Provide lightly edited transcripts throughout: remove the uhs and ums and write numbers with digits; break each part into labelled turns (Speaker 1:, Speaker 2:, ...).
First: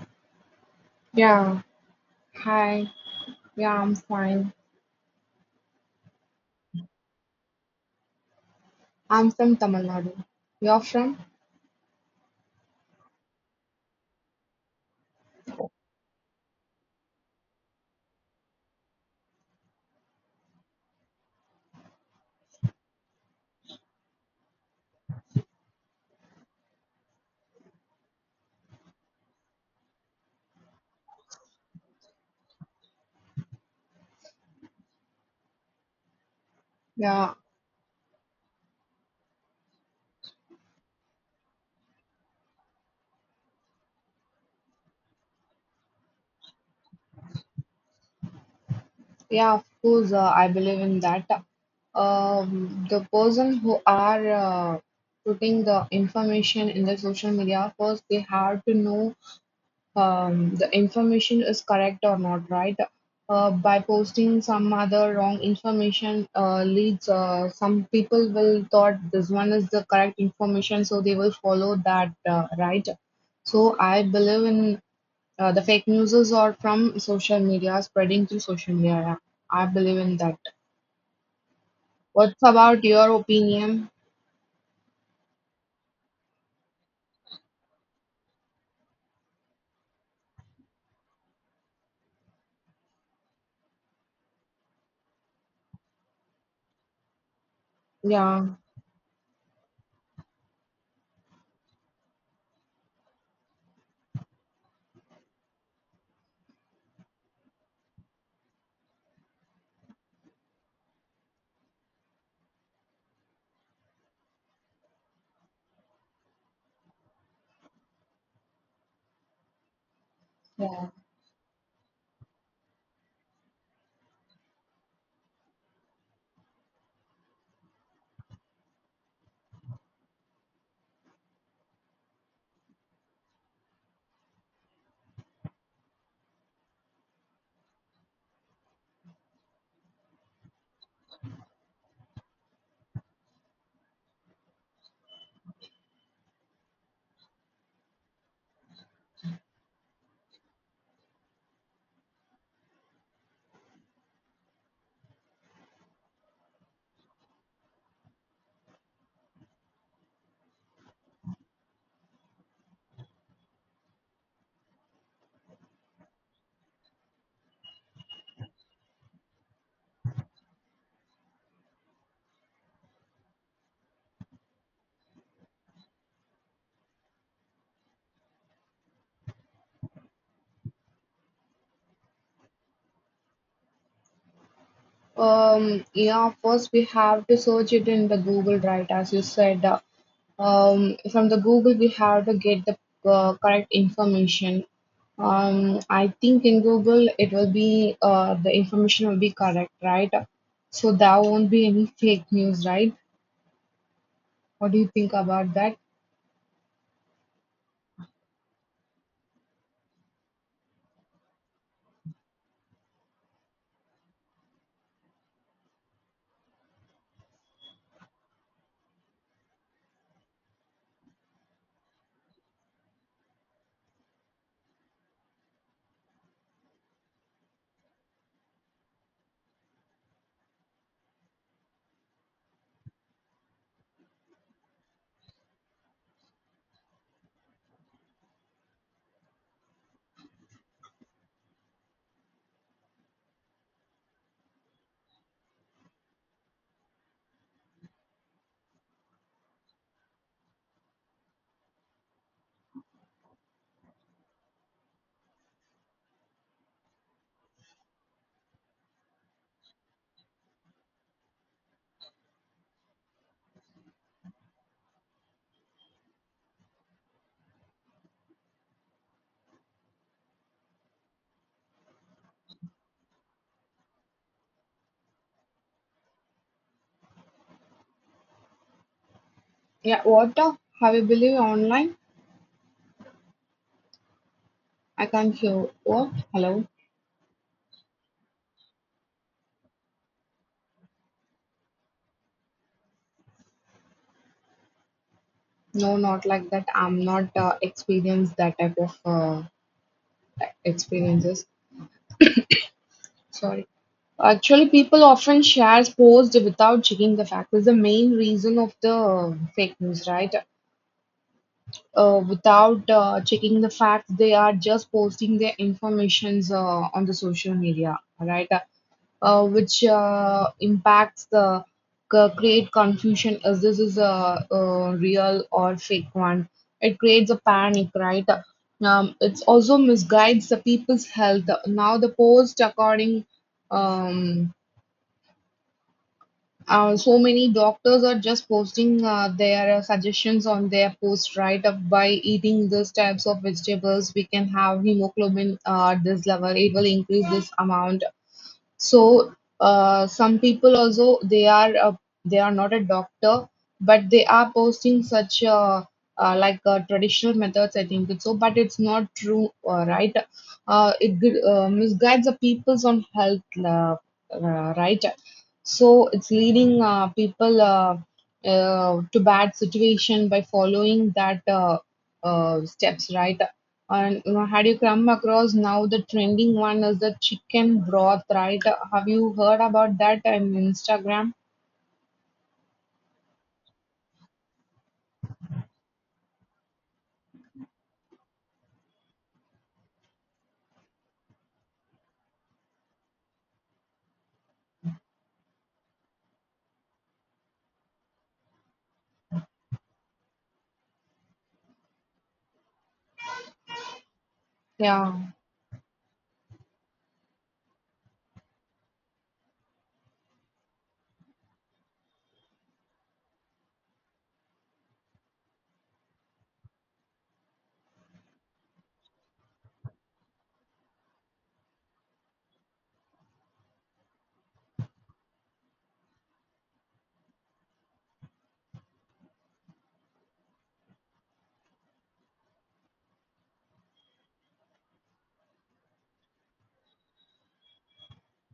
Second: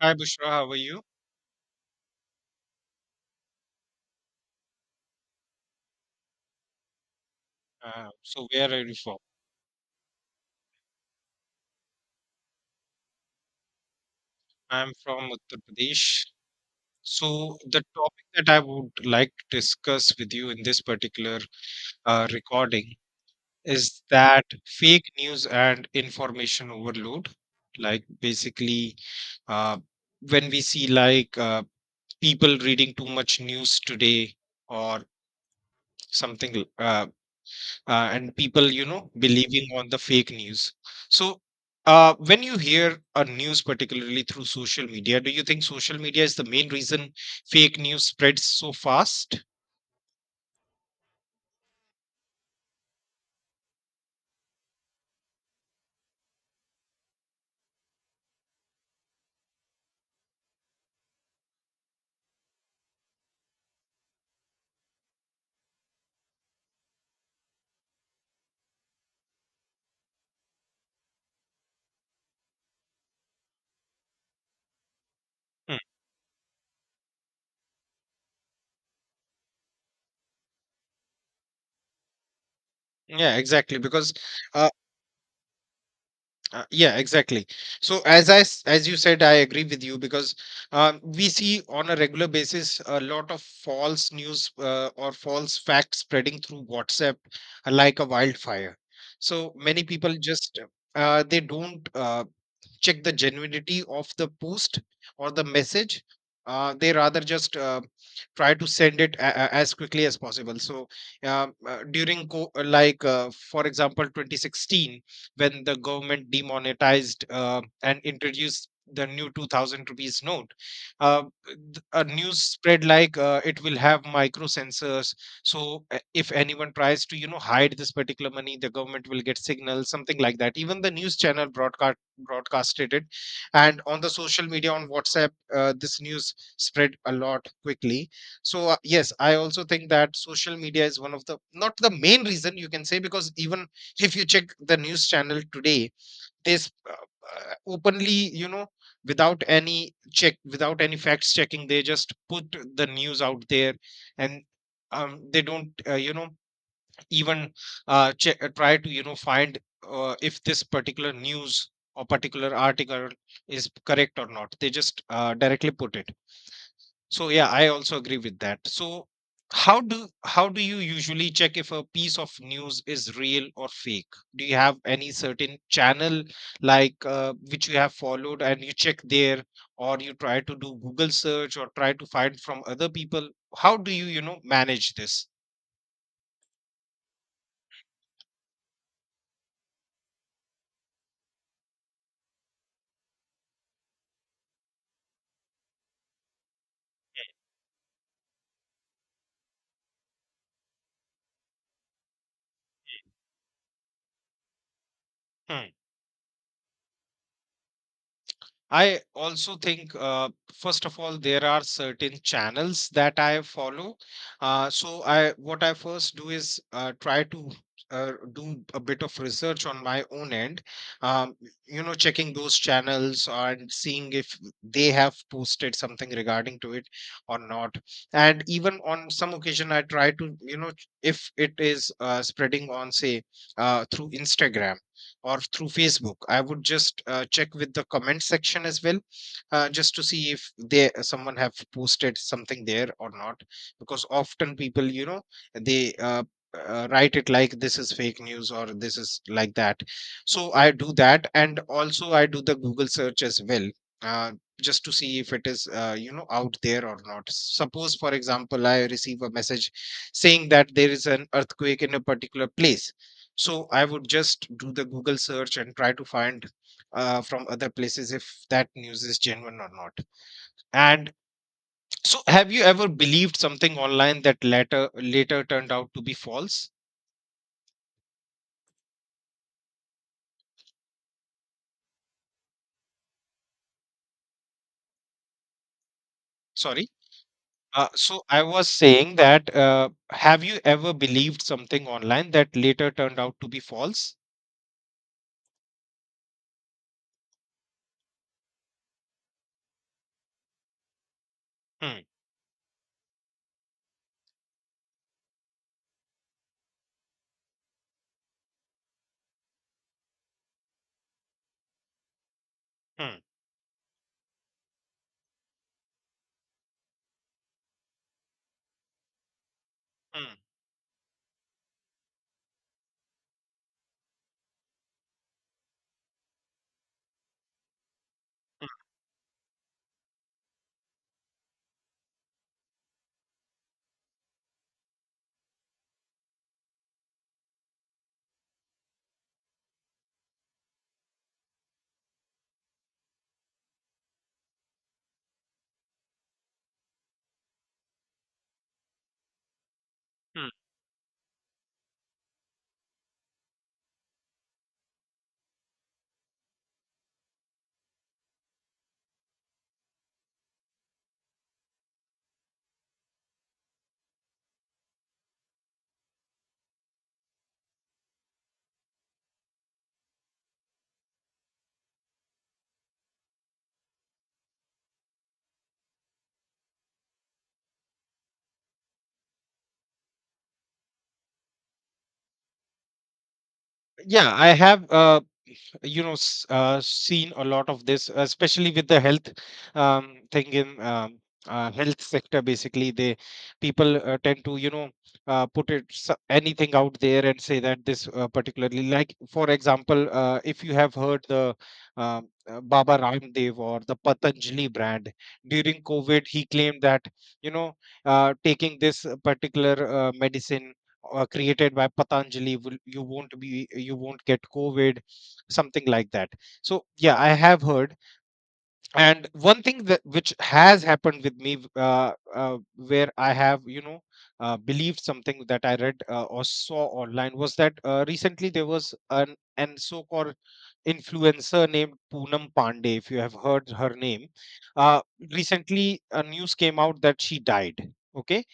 Speaker 1: Hi Bushra, how are you?
Speaker 2: Yeah, hi. Yeah, I'm fine.
Speaker 1: So where are you from?
Speaker 2: I'm from Tamil Nadu. You're from?
Speaker 1: I'm from Uttar Pradesh. So the topic that I would like to discuss with you in this particular recording is that fake news and information overload. Like basically, uh, when we see like people reading too much news today or something,
Speaker 2: Yeah,
Speaker 1: and people believing on the fake news. So when you hear a news particularly through social media, do you think social media is the main reason fake news spreads so fast?
Speaker 2: yeah, of course, I believe in that. The person who are putting the information in the social media, first they have to know the information is correct or not, right? By posting some other wrong information leads some people will thought this one is the correct information, so they will follow that, right? So I believe in the
Speaker 1: Hmm.
Speaker 2: fake news are from social media, spreading through social media. I believe in that. What's about your
Speaker 1: Yeah, exactly,
Speaker 2: opinion?
Speaker 1: because uh, yeah, exactly. So as you said, I agree with you because we see on a regular basis a lot of false news or false facts spreading through WhatsApp, like a
Speaker 2: Yeah.
Speaker 1: wildfire. So many people just they don't check the genuinity of the post or the message. They rather just try to send it as quickly as possible. So during like for example 2016, when the government demonetized and introduced the new 2,000 rupees note. uh, a news spread like it will have micro sensors. So if anyone tries to hide this particular money, the government will get signals, something like that. Even the news channel broadcasted it. And on the social media, on WhatsApp, this news spread a lot quickly. So yes, I also think that social media is one of the, not the main reason you can say, because even if you check the news channel today, they openly, you know, without any check, without any facts checking, they just put the news out there. And they don't even check, try to find if this particular news or particular article is correct or not. They just directly put it. So yeah, I also agree with that. So how do you usually check if a piece of news is real or fake? Do you have any certain channel, like which you have followed and you check there, or you try to do Google search or try to find from other people? How do you you know manage this?
Speaker 2: Yeah, first we have to search it in the Google, right? As you said, from the Google we have to get the correct information. I think in Google it will be the information will be correct, right? So there won't be any fake news, right? What do you think about
Speaker 1: Hmm.
Speaker 2: that?
Speaker 1: I also think, first of all, there are certain channels that I follow. So I, what I first do is try to do a bit of research on my own end. Um, you know, checking those channels and seeing if they have posted something regarding to it or not. And even on some occasion, I try to, if it is spreading on, say, through Instagram or through Facebook, I would just check with the comment section as well, just to see if they someone have posted something there or not. Because often they write it like this is fake news or this is like that. So I do that, and also I do the Google search as well. Uh, just to see if it is out there or not. Suppose, for example, I receive a message saying that there is an earthquake in a particular place. So I would just do the Google search and try to find from other places if that news is genuine or not. And so have you ever believed something online that later turned out to be false?
Speaker 2: Yeah, what have you believe online? I can't hear. What? Hello?
Speaker 1: Sorry. So I was saying that have you ever believed something online that later turned out to be false?
Speaker 2: No, not like that. I'm not experienced that type of experiences.
Speaker 1: Hmm.
Speaker 2: Sorry. Actually, people often share posts without checking the fact. Is the main reason of the fake news, right? Without
Speaker 1: Hmm.
Speaker 2: checking the facts they are just posting their informations on the social media right which
Speaker 1: Hmm.
Speaker 2: impacts the create confusion as this is a real or fake one, it creates a panic, right.
Speaker 1: Hmm.
Speaker 2: It's also misguides the people's health now the post according, um, so many doctors are just posting their suggestions on their post, right? Of by eating these types of vegetables, we can have hemoglobin at this level. It will increase this amount. So some
Speaker 1: Hmm.
Speaker 2: people also they are not a doctor, but they are posting such like traditional methods. I think it's so, but it's not true, right? It misguides the peoples on health, right? So it's leading people to bad situation by following that steps, right? And you know, had you come across now the trending one is the chicken broth, right? Have you heard about that on Instagram?
Speaker 1: Yeah, I have seen a lot of this, especially with the health thing in health sector. Basically, they people tend to put it anything out there and say that this particularly, like for example, if you have heard the Baba Ramdev or the Patanjali brand
Speaker 2: Yeah,
Speaker 1: during COVID, he claimed that you know taking this particular medicine created by Patanjali, will you won't be you won't get COVID, something like that. So yeah, I have heard. And one thing that which has happened with me, where I have believed something that I read or saw online, was that recently there was an so-called influencer named Poonam Pandey, if you have heard her name. Uh, Recently, a news came out that she died. Okay.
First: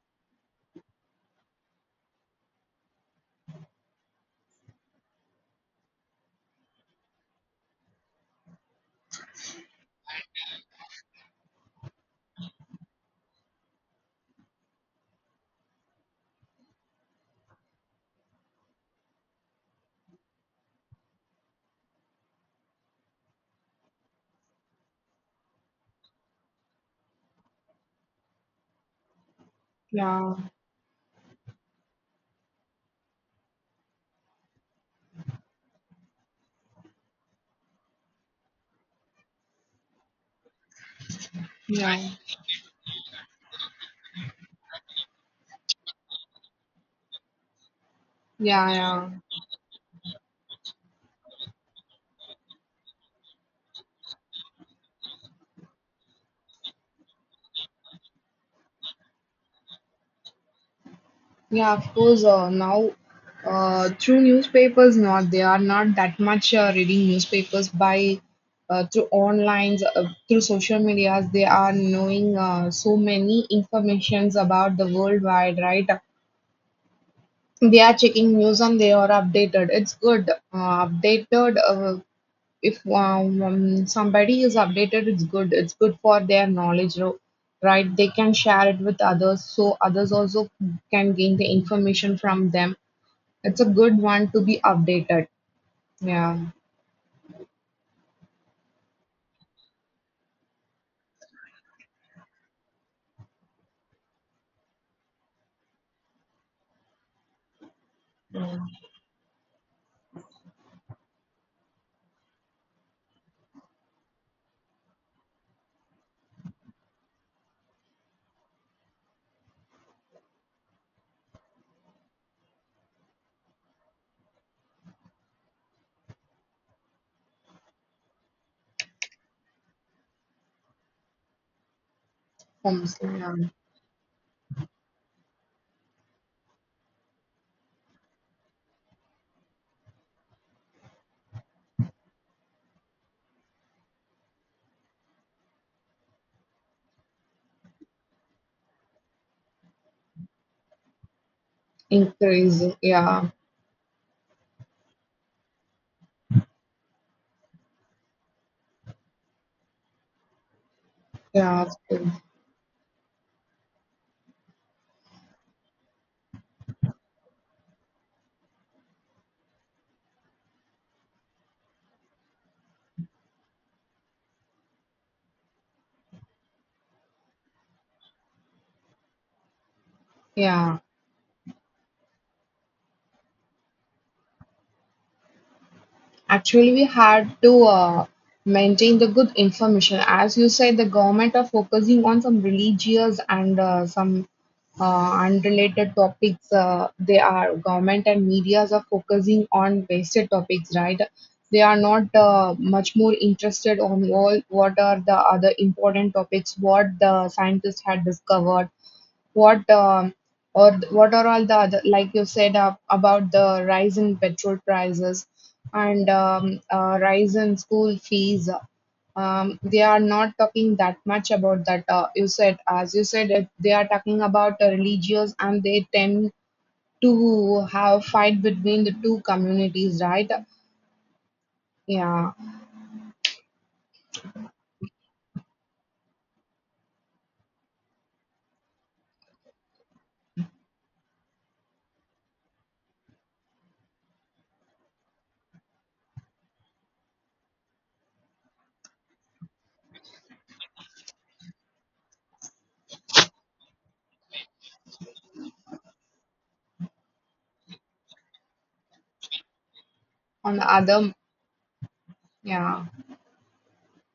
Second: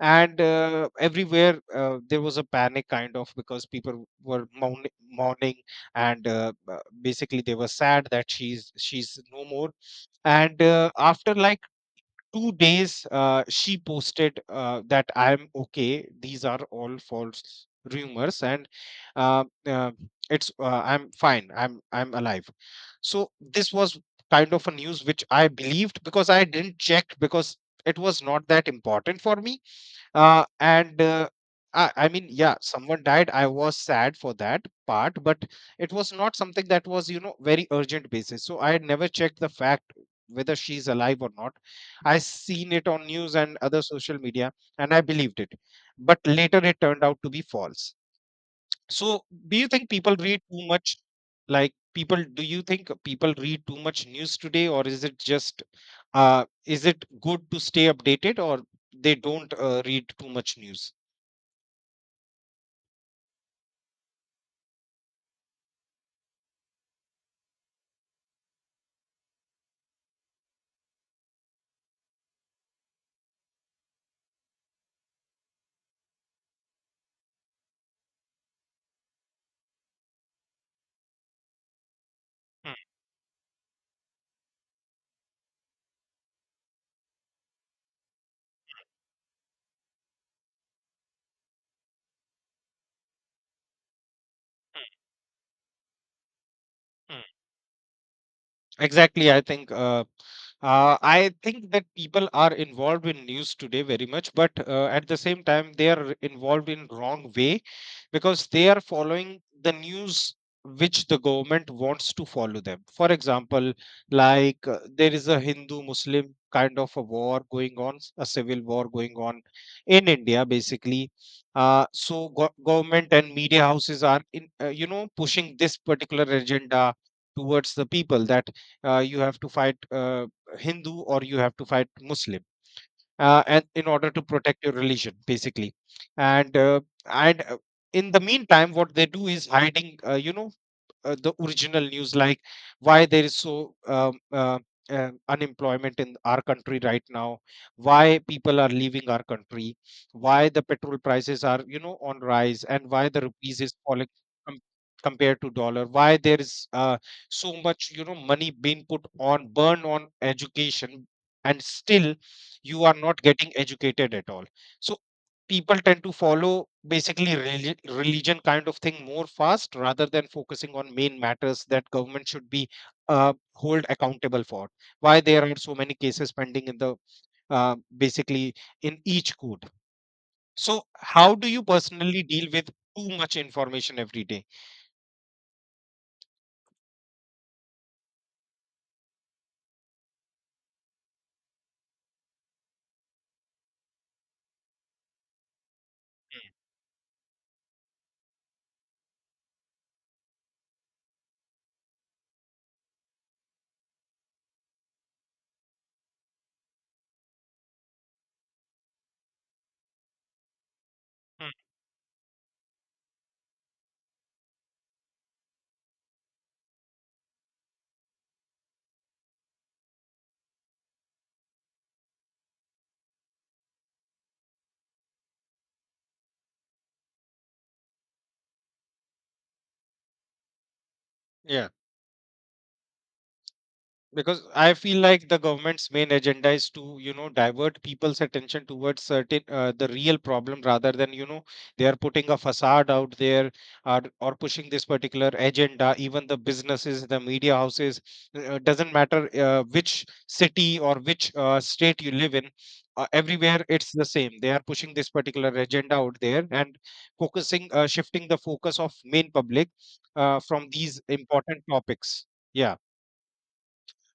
Speaker 1: And everywhere there was a panic kind of, because people were mourning. And basically they were sad that she's no more. And after like 2 days she posted that I am okay, these are all false rumors. And uh, uh, it's I'm fine, I'm alive. So this was kind of a news which I believed because I didn't check, because it was not that important for me.
Speaker 2: yeah,
Speaker 1: And I mean, yeah, someone died, I was sad for that part, but it was not something that was very urgent basis, so I had never checked the fact whether she's alive or not.
Speaker 2: yeah,
Speaker 1: I seen it on news and other social media, and I believed it, but later it turned out to be false.
Speaker 2: yeah, yeah.
Speaker 1: So, do you think people read too much? Like people, do you think people read too much news today, or is it just, is it good to stay updated, or they don't read too much news?
Speaker 2: Yeah, of course. Now, through newspapers, not they are not that much reading newspapers by through online, through social medias. They are knowing so many informations about the worldwide, right? They are checking news and they are updated. It's good. Updated. Uh,
Speaker 1: Hmm.
Speaker 2: if um, um, somebody is updated, it's good. It's good for their knowledge, right? They can share it with others, so others also can gain the information from them. It's a good one to be updated. Yeah,
Speaker 1: Exactly. I think that people are involved in news today very much, but at the same time they are involved in wrong way because they are following the news which the government wants to follow them. For example, like there is a Hindu-Muslim kind of a war going on, a civil war going on in India, basically. So go government and media houses are in, pushing this particular agenda towards the people that you have to fight Hindu, or you have to fight Muslim,
Speaker 2: homes. Yeah,
Speaker 1: and in order to protect your religion, basically. And and uh, in the meantime, what they do is hiding, the original news, like why there is so unemployment in our country right now, why people are leaving our country, why the petrol prices are, on rise,
Speaker 2: increasing.
Speaker 1: and why the
Speaker 2: Yeah,
Speaker 1: rupees is falling. com- Compared to dollar, why there is so much, money being put on burn on education, and
Speaker 2: yeah, it's good.
Speaker 1: still you are not getting educated at all. So people tend to follow basically religion kind of thing more fast, rather than focusing on main matters that government should be hold accountable for. Why there are so many cases pending in the basically in each court.
Speaker 2: Yeah.
Speaker 1: So how do you personally deal with too much information every day?
Speaker 2: Actually, we had to maintain the good information. As you said, the government are focusing on some religious and some unrelated topics. They are government and medias are focusing on wasted topics, right? They are not much more interested on all what are the other important topics, what the scientists had discovered, what what are all
Speaker 1: Hmm.
Speaker 2: the other like you said about the rise in petrol prices and rise in school fees, they are not talking that much about that. Uh, you said it, they are talking about religious and they tend to have fight between the two communities, right?
Speaker 1: Yeah,
Speaker 2: Yeah,
Speaker 1: because I feel like the government's main agenda is to divert people's attention towards certain the real problem, rather than they are putting a facade out there. Or pushing this particular agenda, even the businesses, the media houses, doesn't matter which city or which state you live in, everywhere it's the same. They are pushing this particular agenda out there, and focusing shifting the focus of main public
Speaker 2: on
Speaker 1: from
Speaker 2: the
Speaker 1: these
Speaker 2: other.
Speaker 1: important topics. Yeah.
Speaker 2: Yeah.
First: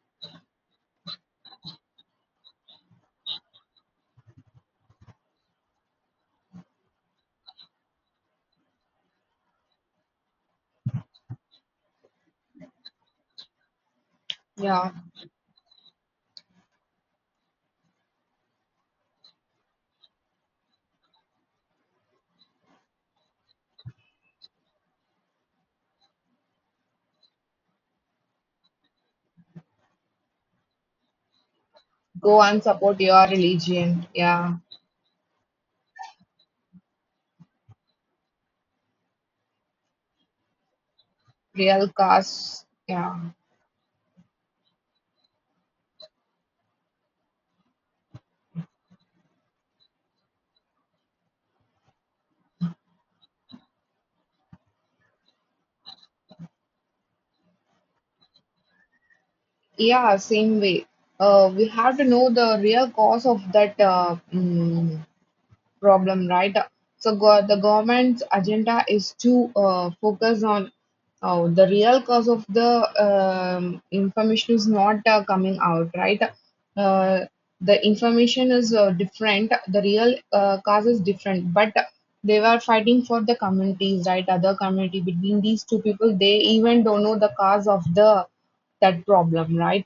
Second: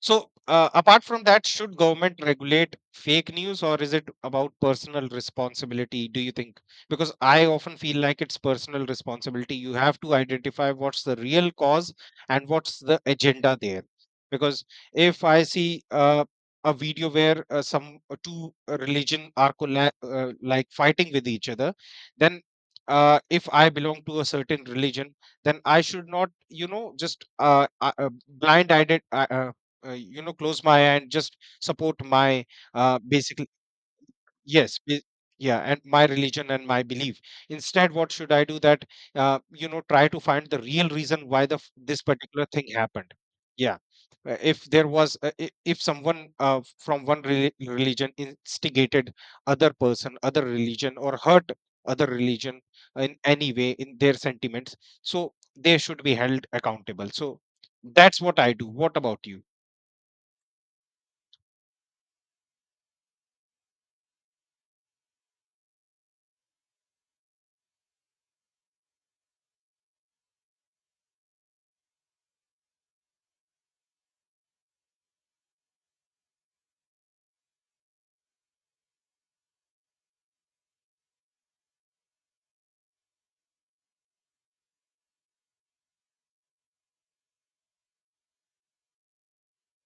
Speaker 1: So, apart from that, should government regulate fake news, or is it about personal responsibility, do you think? Because I often feel like it's personal responsibility. You have to identify what's the real cause and what's the agenda there. Because
Speaker 2: Yeah,
Speaker 1: if I see a video where some two religion are like fighting with each other, then if I belong to a certain religion, then I should not, just blind-eyed, close my eye and just support my
Speaker 2: go and support your
Speaker 1: basically,
Speaker 2: religion. Yeah,
Speaker 1: yes ba- yeah, and my religion and my belief. Instead, what should I do? That try to find the real reason why the
Speaker 2: real
Speaker 1: this particular
Speaker 2: cause.
Speaker 1: thing happened.
Speaker 2: Yeah.
Speaker 1: Yeah. If there was if someone from one religion instigated other person, other religion, or hurt other religion in any way in their sentiments, so they should be held accountable. So that's what I do. What about you?
Speaker 2: Yeah, same way. We have to know the real cause of that problem, right? So go, the government's agenda is to focus on, oh, the real cause of the, information is not coming out, right? Uh, the information is different, the real cause is different, but they were fighting for the communities, right? Other community between these two people, they even don't know the cause of the that problem, right?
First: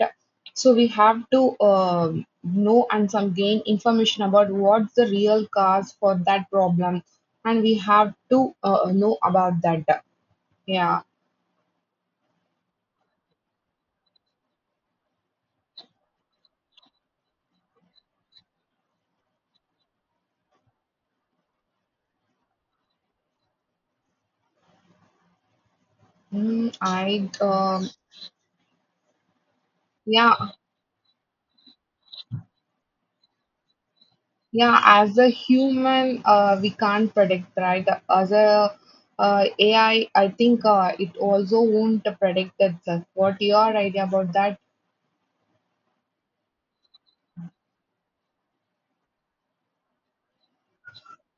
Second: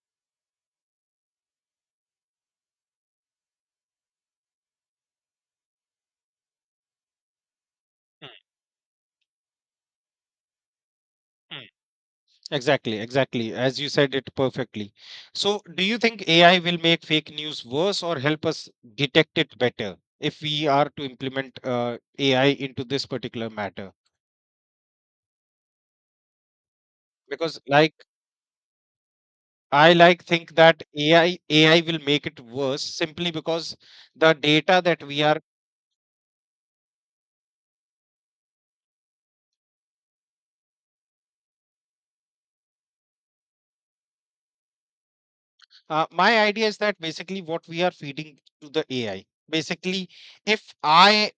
Speaker 2: So we have to know and some gain information about what's the real cause for that problem, and we have
Speaker 1: Mm.
Speaker 2: to know about that. Yeah,
Speaker 1: Mm. Exactly, exactly. As you said it perfectly. So, do you think AI will make fake news worse or help us detect it better if we are to implement AI into this particular matter?
Speaker 2: mm, I
Speaker 1: Because, like, I like
Speaker 2: yeah,
Speaker 1: think that AI will make it worse simply because the
Speaker 2: yeah.
Speaker 1: data that
Speaker 2: As
Speaker 1: we
Speaker 2: a
Speaker 1: are.
Speaker 2: human, we can't predict, right? As a AI, I think it also won't predict itself. What your idea about that?
Speaker 1: My idea is that basically what we are feeding to the AI. Basically, if I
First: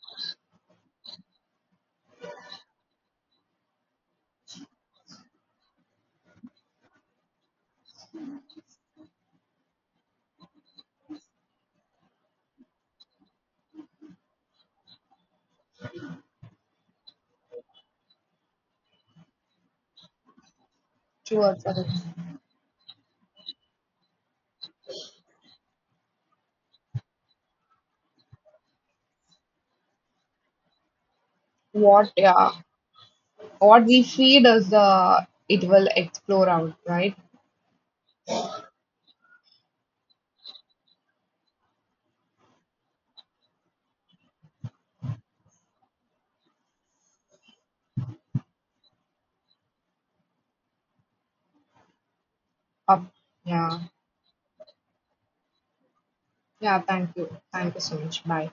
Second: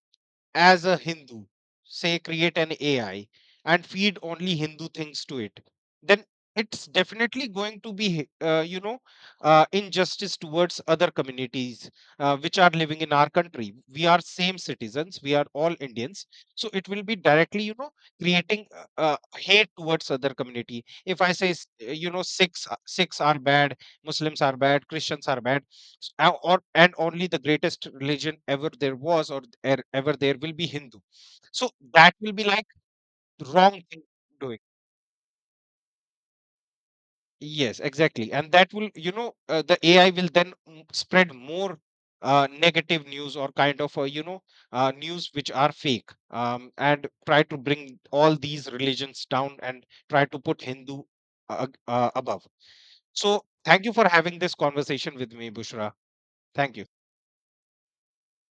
Speaker 1: as a Hindu, say create an AI and feed only Hindu things to it, then it's definitely going to be, injustice towards other communities which are living in our country. We are same citizens, we are all Indians, so it will be directly, creating hate towards other community. If I say,
Speaker 2: Sure, sure.
Speaker 1: Sikhs are bad, Muslims are bad, Christians are bad. Or, and only the greatest religion ever there was, or ever there will be, Hindu. So
Speaker 2: What,
Speaker 1: that will be
Speaker 2: yeah,
Speaker 1: like wrong
Speaker 2: what we
Speaker 1: thing
Speaker 2: feed
Speaker 1: doing.
Speaker 2: is it will explore out, right?
Speaker 1: Yes, exactly. And that will, the AI will then spread more negative news, or kind of news which are fake. And try to bring all these religions down and try to put Hindu above.
Speaker 2: Up,
Speaker 1: So thank
Speaker 2: yeah,
Speaker 1: you for having this conversation with me, Bushra. Thank
Speaker 2: yeah.
Speaker 1: you.
Speaker 2: Thank you so much. Bye.